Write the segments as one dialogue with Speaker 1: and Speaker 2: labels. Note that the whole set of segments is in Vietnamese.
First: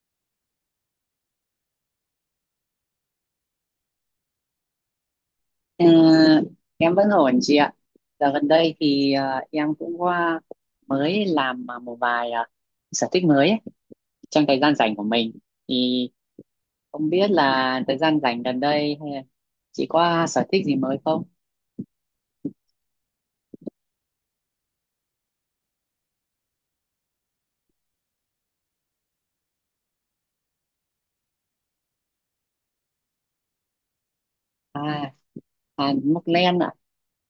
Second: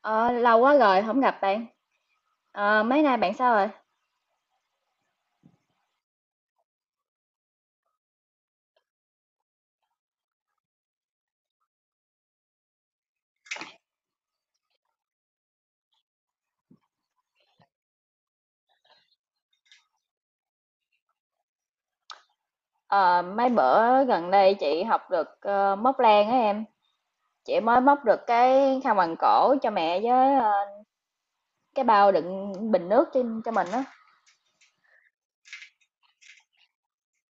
Speaker 1: Ờ, lâu quá rồi không gặp bạn. Ờ, mấy nay bạn sao rồi?
Speaker 2: Ờ, em vẫn ổn chị ạ. Dạo gần đây thì em cũng qua mới làm một vài sở thích mới ấy, trong thời gian rảnh của mình. Thì không biết là thời gian rảnh gần đây hay là chị có sở thích gì mới không?
Speaker 1: Ờ, mấy bữa gần đây chị học được ờ, móc len á em. Chị mới móc được cái khăn quàng cổ cho mẹ với ờ, cái bao đựng bình nước trên cho mình á.
Speaker 2: À, à móc len ạ.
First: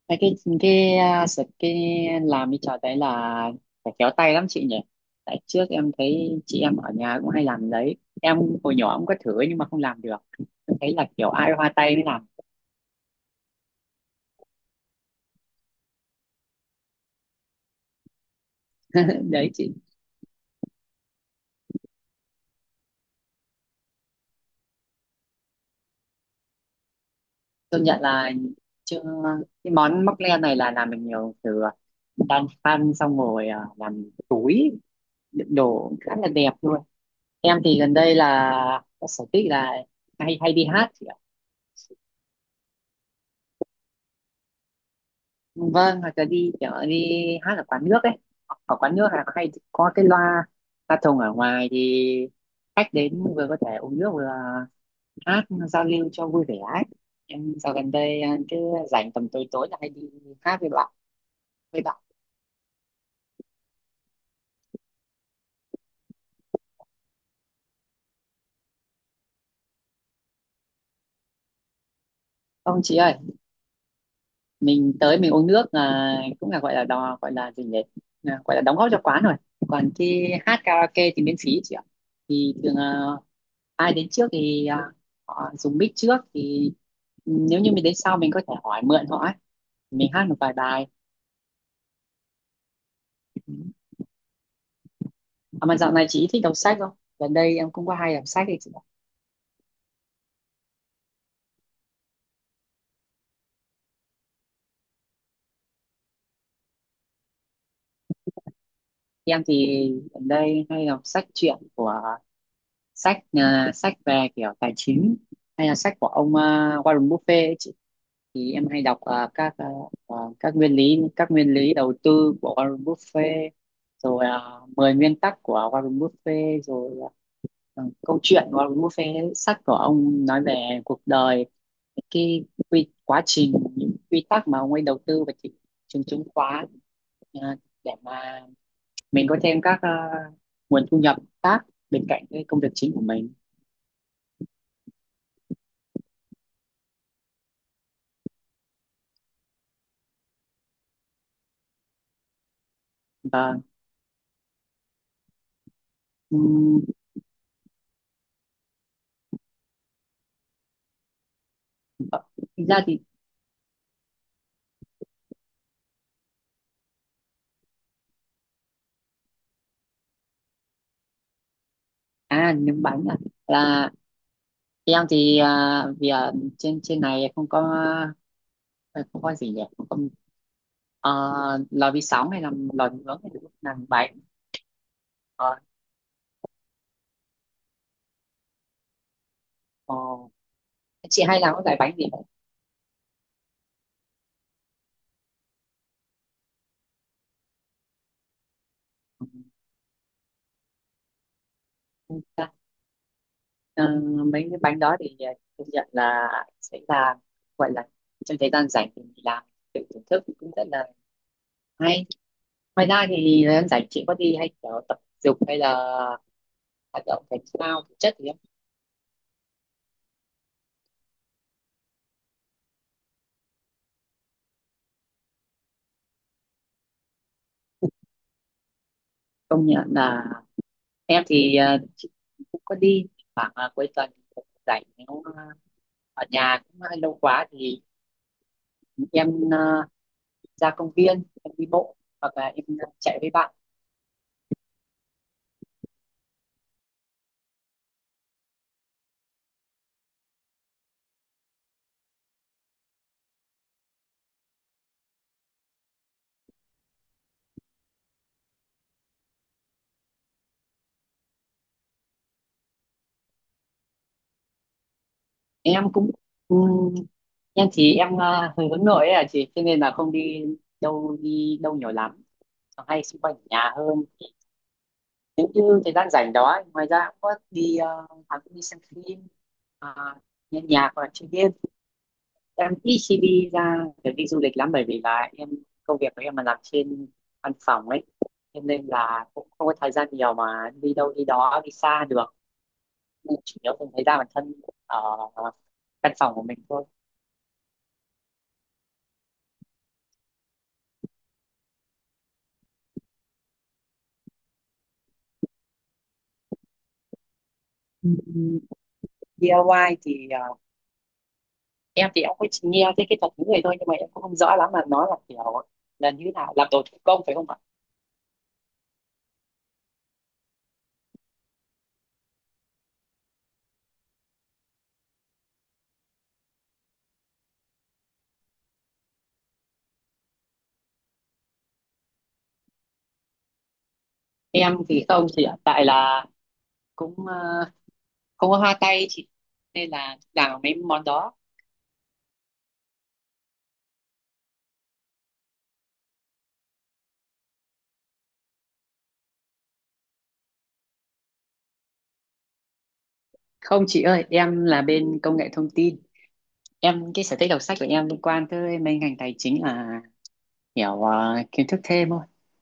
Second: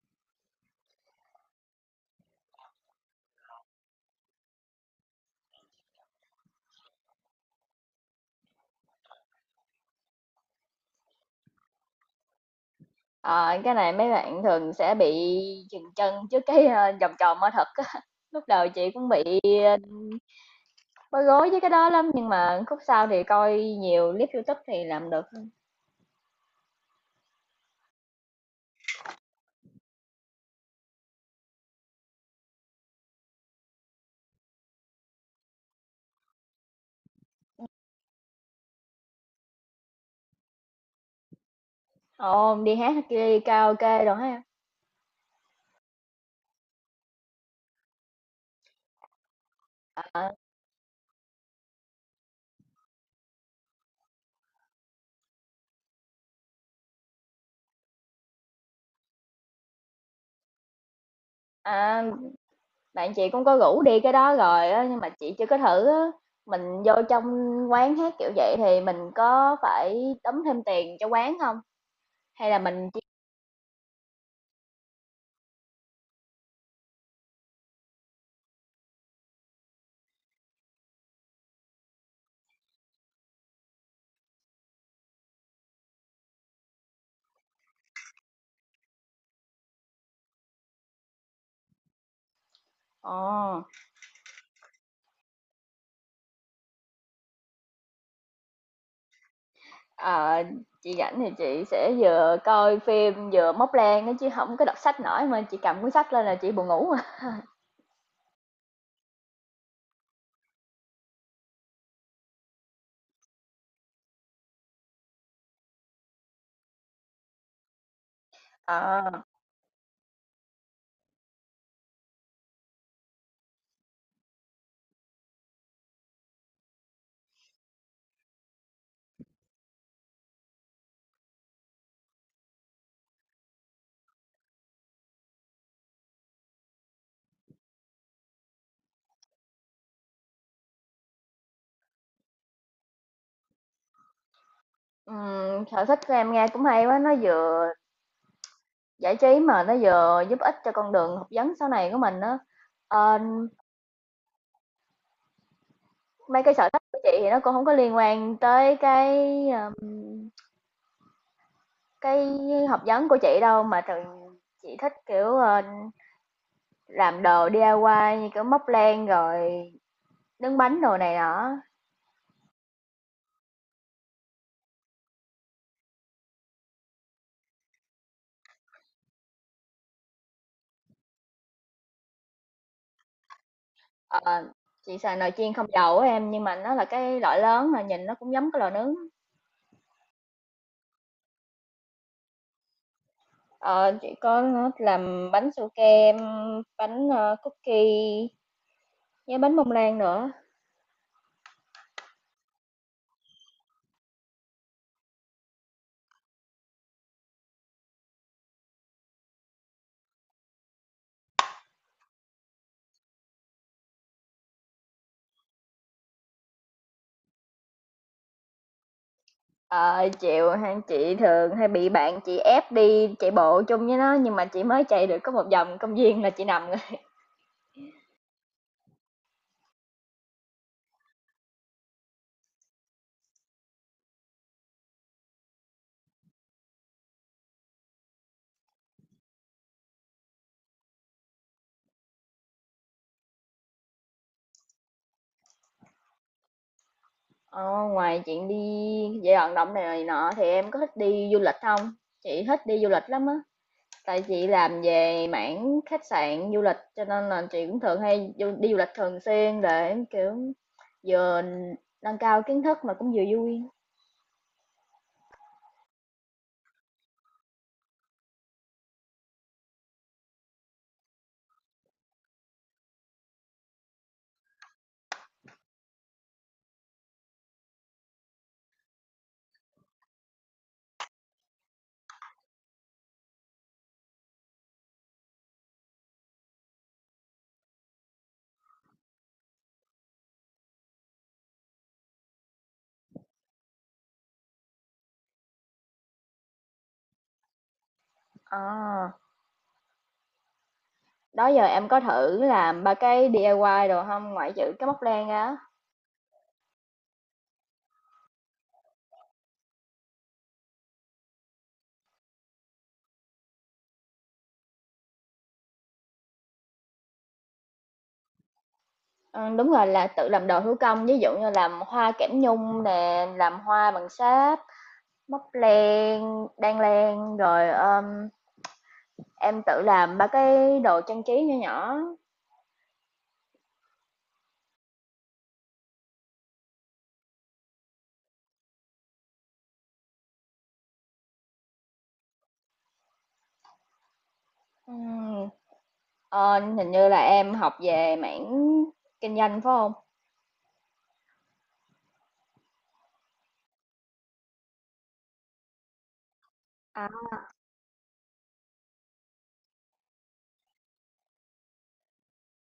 Speaker 2: Cái cái cái ờ, sở cái làm cái trò đấy là phải khéo tay lắm chị nhỉ. Tại trước em thấy chị em ở nhà cũng hay làm đấy. Em hồi nhỏ cũng có thử nhưng mà không làm được. Em thấy là kiểu ai hoa tay mới làm.
Speaker 1: Ờ, cái này mấy bạn thường sẽ bị chừng chân trước cái ờ, vòng tròn mở thật á. Lúc đầu chị cũng bị
Speaker 2: Đấy chị.
Speaker 1: ờ, bối rối với cái đó lắm nhưng mà khúc sau thì coi nhiều clip YouTube thì làm được.
Speaker 2: Công nhận là chưa, cái món móc len này là làm được nhiều, từ đan phân xong rồi à, làm túi đựng đồ khá là đẹp luôn. Em thì gần đây là có sở thích là hay hay đi hát chị ạ.
Speaker 1: Ồ, đi hát đi karaoke rồi hả em?
Speaker 2: Vâng, hoặc là đi kiểu đi hát ở quán nước ấy. Ở quán nước là hay có cái loa loa thùng ở ngoài thì khách đến vừa có thể uống nước vừa hát giao lưu cho vui vẻ ấy. Em dạo gần đây à, cứ rảnh tầm tối tối là hay đi hát với bạn.
Speaker 1: À. Bạn chị cũng có rủ đi cái đó rồi á, nhưng mà chị chưa có thử á. Mình vô trong quán hát kiểu vậy thì mình có phải đóng thêm tiền cho quán không? Hay là
Speaker 2: Ông
Speaker 1: mình
Speaker 2: chị
Speaker 1: chỉ.
Speaker 2: ơi, mình tới mình uống nước à, cũng là gọi là đò, gọi là gì nhỉ. À, gọi là đóng góp cho quán rồi, còn khi hát karaoke thì miễn phí chị ạ. Thì thường à, ai đến trước thì à, họ dùng mic trước thì nếu như mình đến sau mình có thể hỏi mượn họ ấy. Mình hát một vài bài.
Speaker 1: Ồ.
Speaker 2: À, mà dạo này chị thích đọc sách không, gần đây em cũng có hay đọc sách đấy chị ạ.
Speaker 1: Ờ, chị rảnh thì chị sẽ vừa coi phim vừa móc len á chứ không có đọc sách nổi mà chị cầm cuốn sách lên là chị buồn ngủ à.
Speaker 2: Em thì gần đây hay đọc sách truyện của sách à, sách về kiểu tài chính hay là sách của ông à, Warren Buffett ấy chị. Thì em hay
Speaker 1: Ờ,
Speaker 2: đọc à, các à, à, các nguyên lý đầu tư của Warren Buffett rồi, 10 nguyên tắc của Warren Buffett rồi, à, à, câu chuyện của Warren Buffett, sách của ông nói về cuộc đời, cái quy, quá trình những quy tắc mà ông ấy đầu tư vào thị trường chứng khoán, à, để mà mình có thêm các à, nguồn thu nhập khác bên cạnh cái công việc chính của mình.
Speaker 1: sở thích của em nghe cũng hay quá, nó vừa giải trí mà nó vừa giúp ích cho con đường học vấn sau này của mình á. Ờ,
Speaker 2: Và
Speaker 1: mấy cái sở
Speaker 2: ừm,
Speaker 1: thích của chị thì nó cũng không có liên quan tới ờm, cái
Speaker 2: thực
Speaker 1: học
Speaker 2: ra thì
Speaker 1: vấn của chị đâu, mà thường chị thích, kiểu, ờ, làm đồ DIY như kiểu móc len rồi nướng bánh đồ này nọ.
Speaker 2: à, nướng bánh à, là em thì à, vì à, trên trên này không có à, không có gì nhỉ, không có ờ, lò vi sóng hay là lò nướng hay là làm bánh.
Speaker 1: Ờ, chị xài nồi chiên
Speaker 2: Ờ,
Speaker 1: không dầu á em, nhưng mà nó là cái loại lớn à, nhìn nó cũng giống cái lò nướng.
Speaker 2: ờ, chị hay làm cái loại bánh gì vậy?
Speaker 1: Ờ, chị có làm bánh su kem, bánh, ơ, cookie với bánh bông lan nữa.
Speaker 2: Ừ, ờ, mấy cái bánh đó thì à, công nhận là sẽ là gọi là trong thời gian rảnh thì mình làm tự thưởng thức cũng rất là hay. Ngoài ra thì thời gian rảnh chị có đi hay kiểu tập dục hay là hoạt động thể thao thể chất thì em
Speaker 1: Ờ, chịu ha, chị thường hay bị bạn chị ép đi chạy bộ chung với nó nhưng mà chị mới chạy được có một vòng công viên là chị nằm rồi.
Speaker 2: công nhận là em thì ờ, chị cũng có đi khoảng ờ, cuối tuần cũng rảnh, nếu ờ, ở nhà cũng hơi lâu quá thì em ờ, ra công viên em đi bộ hoặc là em ờ, chạy với bạn.
Speaker 1: Ờ, ngoài chuyện đi dạy vận động này nọ thì em có thích đi du lịch không? Chị thích đi du lịch lắm á. Tại chị làm về mảng khách sạn du lịch cho nên là chị cũng thường hay du- đi du lịch thường xuyên để kiểu vừa nâng cao kiến thức mà cũng vừa vui.
Speaker 2: Em cũng ừm, em thì em ờ, hơi hướng nội ấy à chị, cho nên là không đi đâu nhiều lắm, hay xung quanh ở nhà hơn. Nếu như thời gian rảnh đó ngoài ra cũng có đi ờ, à, cũng đi xem phim à, nghe nhạc hoặc là chơi game. Em ít khi đi ra để đi du lịch lắm, bởi vì là em công việc của em là làm trên văn phòng ấy, cho nên là cũng không có thời gian nhiều mà đi đâu đi đó đi xa được, nên chủ yếu cũng thấy ra bản thân ở căn phòng của mình thôi.
Speaker 1: Ờ, đó giờ em có thử làm ba cái DIY đồ không? Ngoại trừ cái móc len ra á.
Speaker 2: Ừ, DIY thì ờ, em thì em cũng chỉ nghe thấy cái thuật ngữ này thôi nhưng mà em cũng không rõ lắm là nó là kiểu là như thế nào, làm đồ thủ công phải không ạ?
Speaker 1: Ờ, đúng rồi, là tự làm đồ thủ công, ví dụ như làm hoa kẽm nhung nè, làm hoa bằng sáp, móc len, đan len, rồi, em tự làm 3 cái đồ trang trí nhỏ nhỏ.
Speaker 2: Em thì không thì hiện tại là cũng ờ, không có hoa tay chị, nên là làm mấy món đó.
Speaker 1: Ừm, ờ, hình như là em học về mảng kinh doanh phải không?
Speaker 2: Không chị ơi, em là bên công nghệ thông tin.
Speaker 1: À.
Speaker 2: Em, cái sở thích đọc sách của em liên quan tới mấy ngành tài chính là hiểu ờ, kiến thức thêm thôi.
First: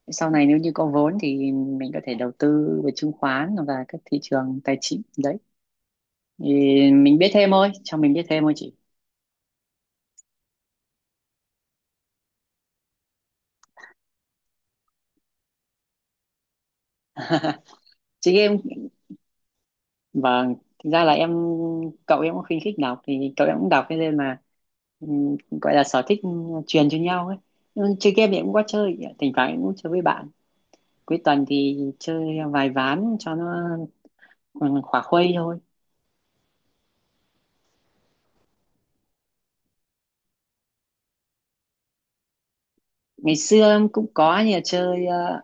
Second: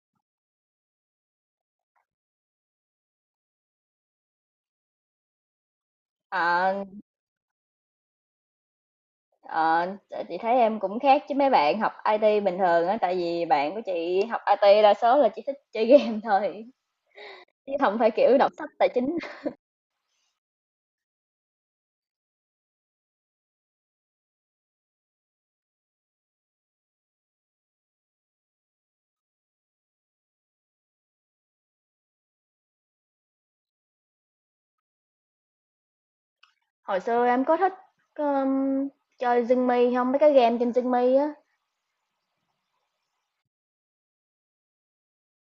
Speaker 2: Sau này nếu như có vốn thì mình có thể đầu tư về chứng khoán và các thị trường tài chính đấy. Thì
Speaker 1: Ờ,
Speaker 2: mình biết thêm thôi, cho mình biết thêm thôi chị.
Speaker 1: ờ, chị thấy em cũng khác chứ mấy bạn học IT bình thường á, tại vì bạn của chị học IT đa số là chỉ thích chơi game thôi, chứ không phải
Speaker 2: Chị
Speaker 1: kiểu đọc
Speaker 2: em,
Speaker 1: sách tài chính.
Speaker 2: vâng, thực ra là em cậu em cũng khuyến khích đọc thì cậu em cũng đọc, thế nên là ừm, gọi là sở thích truyền cho nhau ấy. Ừ, chơi game thì em cũng có chơi, thỉnh thoảng em cũng chơi với bạn. Cuối tuần thì chơi vài ván cho nó ừ, khỏa khuây thôi.
Speaker 1: Hồi xưa em có thích, ờm, chơi Zing-mi hông? Mấy cái game trên Zing-mi á.
Speaker 2: Ngày xưa em cũng có như là chơi ờ,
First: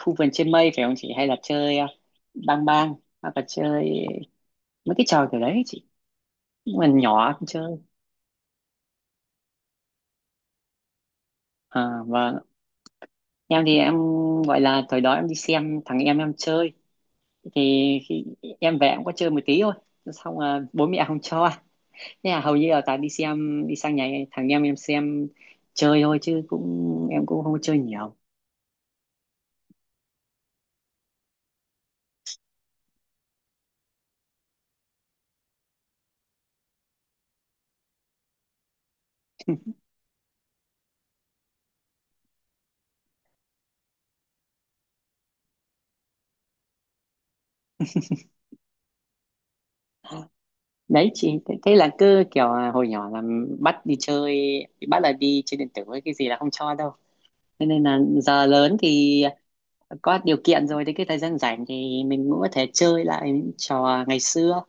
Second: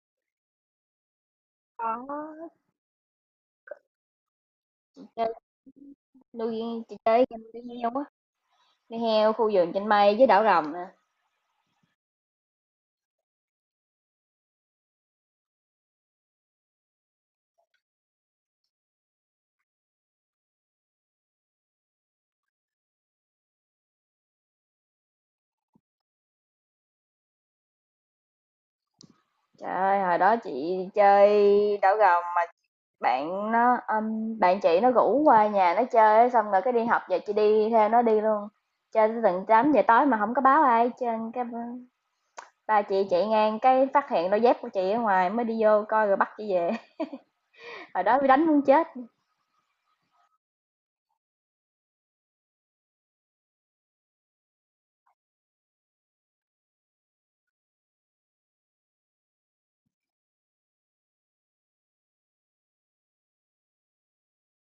Speaker 2: khu vườn trên mây phải không chị, hay là chơi ờ,
Speaker 1: Có.
Speaker 2: bang bang hoặc là chơi mấy cái trò
Speaker 1: Chơi
Speaker 2: kiểu đấy chị.
Speaker 1: nuôi
Speaker 2: Nhưng mà
Speaker 1: chị chơi
Speaker 2: nhỏ
Speaker 1: game
Speaker 2: không chơi.
Speaker 1: nuôi heo á, nuôi heo khu vườn trên mây với đảo rồng nè.
Speaker 2: À, vâng, em thì em gọi là thời đó em đi xem thằng em chơi, thì khi em về em có chơi một tí thôi, xong là bố mẹ không cho, thế là hầu như là toàn đi xem đi sang nhà thằng em xem chơi thôi, chứ cũng em cũng không có chơi nhiều.
Speaker 1: Trời ơi, hồi đó chị chơi đảo rồng, bạn nó, bạn chị nó rủ qua nhà nó chơi xong rồi cái đi học về chị đi theo nó đi luôn. Chơi tới tận 8:00 tối mà không có báo ai hết cái ba chị chạy ngang cái phát hiện đôi dép của chị ở ngoài mới đi vô coi rồi bắt chị về. Hồi đó bị đánh muốn chết.
Speaker 2: Đấy chị thế, thế là cứ kiểu là hồi nhỏ là bắt đi chơi, bắt là đi chơi điện tử với cái gì là không cho đâu, thế nên là giờ lớn thì có điều kiện rồi thì cái thời gian rảnh thì mình cũng có thể chơi lại những trò ngày xưa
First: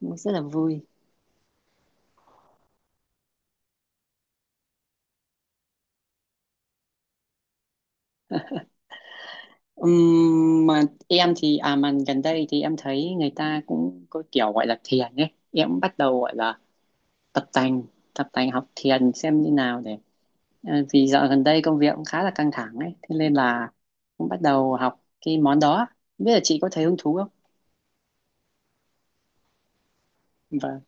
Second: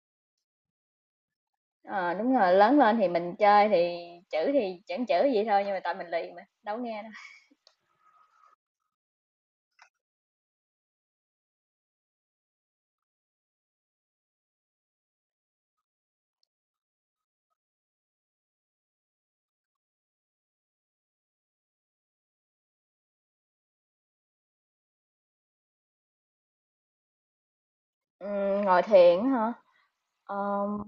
Speaker 2: rất là vui.
Speaker 1: Ờ, đúng rồi, lớn lên thì mình chơi thì chữ thì chẳng chữ gì thôi nhưng mà tại mình lì mà, đâu có nghe đâu.
Speaker 2: Mà em thì à mà gần đây thì em thấy người ta cũng có kiểu gọi là thiền ấy, em cũng bắt đầu gọi là tập tành tập tành học thiền xem như nào để ờ, vì dạo gần đây công việc cũng khá là căng thẳng ấy thế nên là cũng bắt đầu học cái món đó. Không biết là chị có thấy hứng thú không?
Speaker 1: Ngồi thiền á hả?
Speaker 2: Vâng.
Speaker 1: Ờm,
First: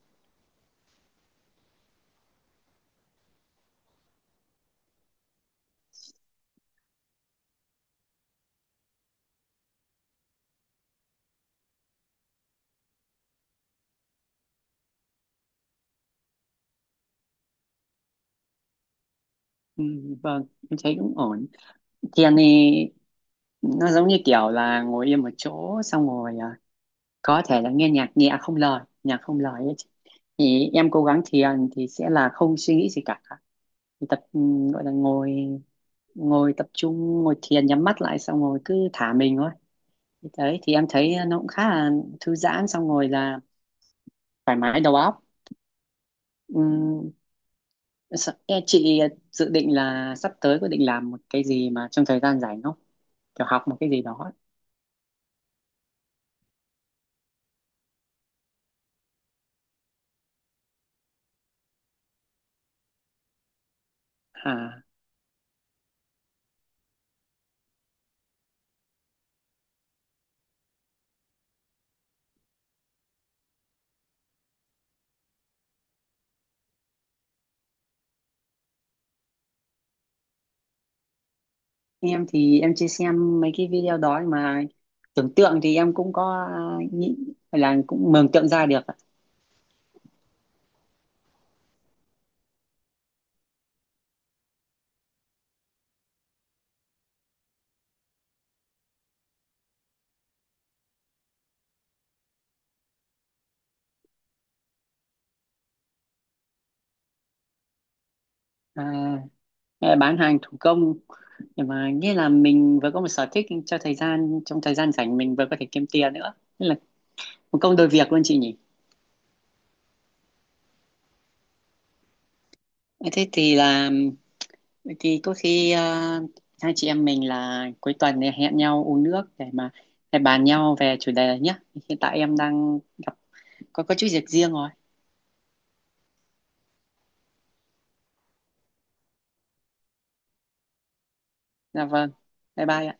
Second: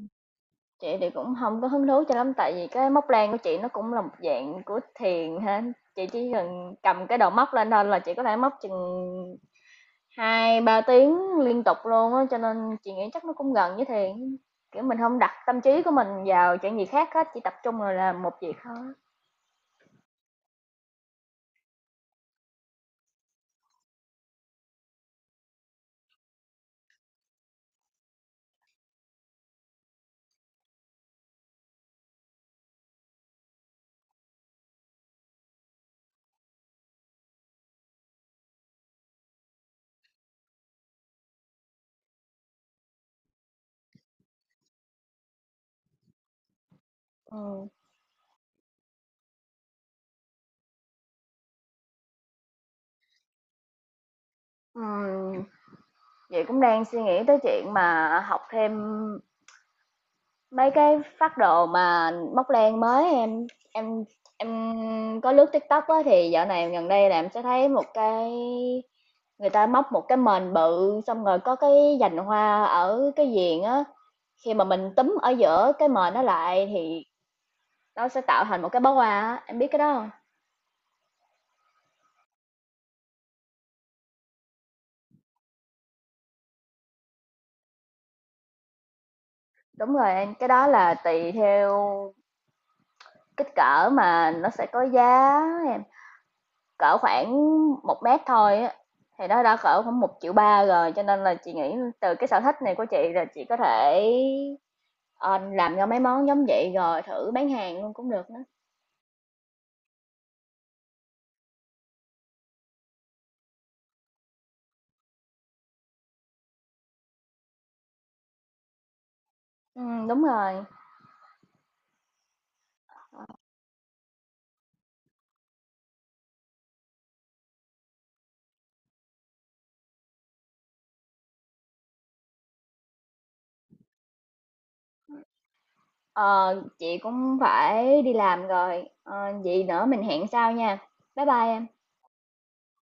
Speaker 1: chị thì cũng không có hứng thú cho lắm tại vì cái móc len của chị nó cũng là một dạng của thiền ha. Chị chỉ cần cầm cái đầu móc lên thôi là chị có thể móc chừng 2-3 tiếng liên tục luôn á cho nên chị nghĩ chắc nó cũng gần với thiền. Kiểu mình không đặt tâm trí của mình vào chuyện gì khác hết, chỉ tập trung vào làm một việc thôi.
Speaker 2: Ừ, vâng em thấy cũng ổn. Thiền thì nó giống như kiểu là ngồi yên một chỗ xong rồi à, có thể là nghe nhạc nhẹ không lời, nhạc không lời ấy chị. Thì em cố gắng thiền thì sẽ là không suy nghĩ gì cả. Thì tập ừ, gọi là ngồi, ngồi tập trung ngồi thiền nhắm mắt lại xong rồi cứ thả mình thôi. Thì đấy thì em thấy nó cũng khá là thư giãn, xong rồi là thoải mái đầu óc. Ừm,
Speaker 1: Ừ.
Speaker 2: Em chị dự định là sắp tới có định làm một cái gì mà trong thời gian rảnh không, kiểu học một cái gì đó ấy.
Speaker 1: Ừ, chị cũng đang suy nghĩ tới chuyện mà học thêm mấy cái phác đồ mà móc len mới em
Speaker 2: À,
Speaker 1: em có lướt TikTok á thì dạo này gần đây là em sẽ thấy một cái người ta móc một cái mền bự xong rồi có cái dành hoa ở cái viền á, khi mà mình túm ở giữa cái mền nó lại thì nó sẽ tạo thành một cái bó hoa á, em biết cái đó không?
Speaker 2: em thì em chưa xem mấy cái video đó ấy, mà tưởng tượng thì em cũng có ờ, nghĩ là cũng mường tượng ra được ạ.
Speaker 1: Đúng rồi em, cái đó là tùy theo kích cỡ mà nó sẽ có giá em. Cỡ khoảng 1 mét thôi á, thì nó đã cỡ khoảng 1,3 triệu rồi, cho nên là chị nghĩ từ cái sở thích này của chị là chị có thể, ờ, làm ra mấy món giống vậy rồi thử bán hàng luôn cũng được nữa.
Speaker 2: À, em bán hàng thủ công, nhưng mà nghĩa là mình vừa có một sở thích cho thời gian trong thời gian rảnh, mình vừa có thể kiếm tiền nữa. Nên là một công đôi việc luôn chị nhỉ.
Speaker 1: Đúng rồi.
Speaker 2: Thế thì là vậy thì có khi à, hai chị em mình là cuối tuần này hẹn nhau uống nước để mà để bàn nhau về chủ đề này nhé. Hiện tại em đang gặp có chút việc riêng rồi.
Speaker 1: Ờ, chị cũng phải đi làm rồi, ờ, vậy nữa mình hẹn sau nha. Bye bye em.
Speaker 2: Dạ vâng. Bye bye ạ.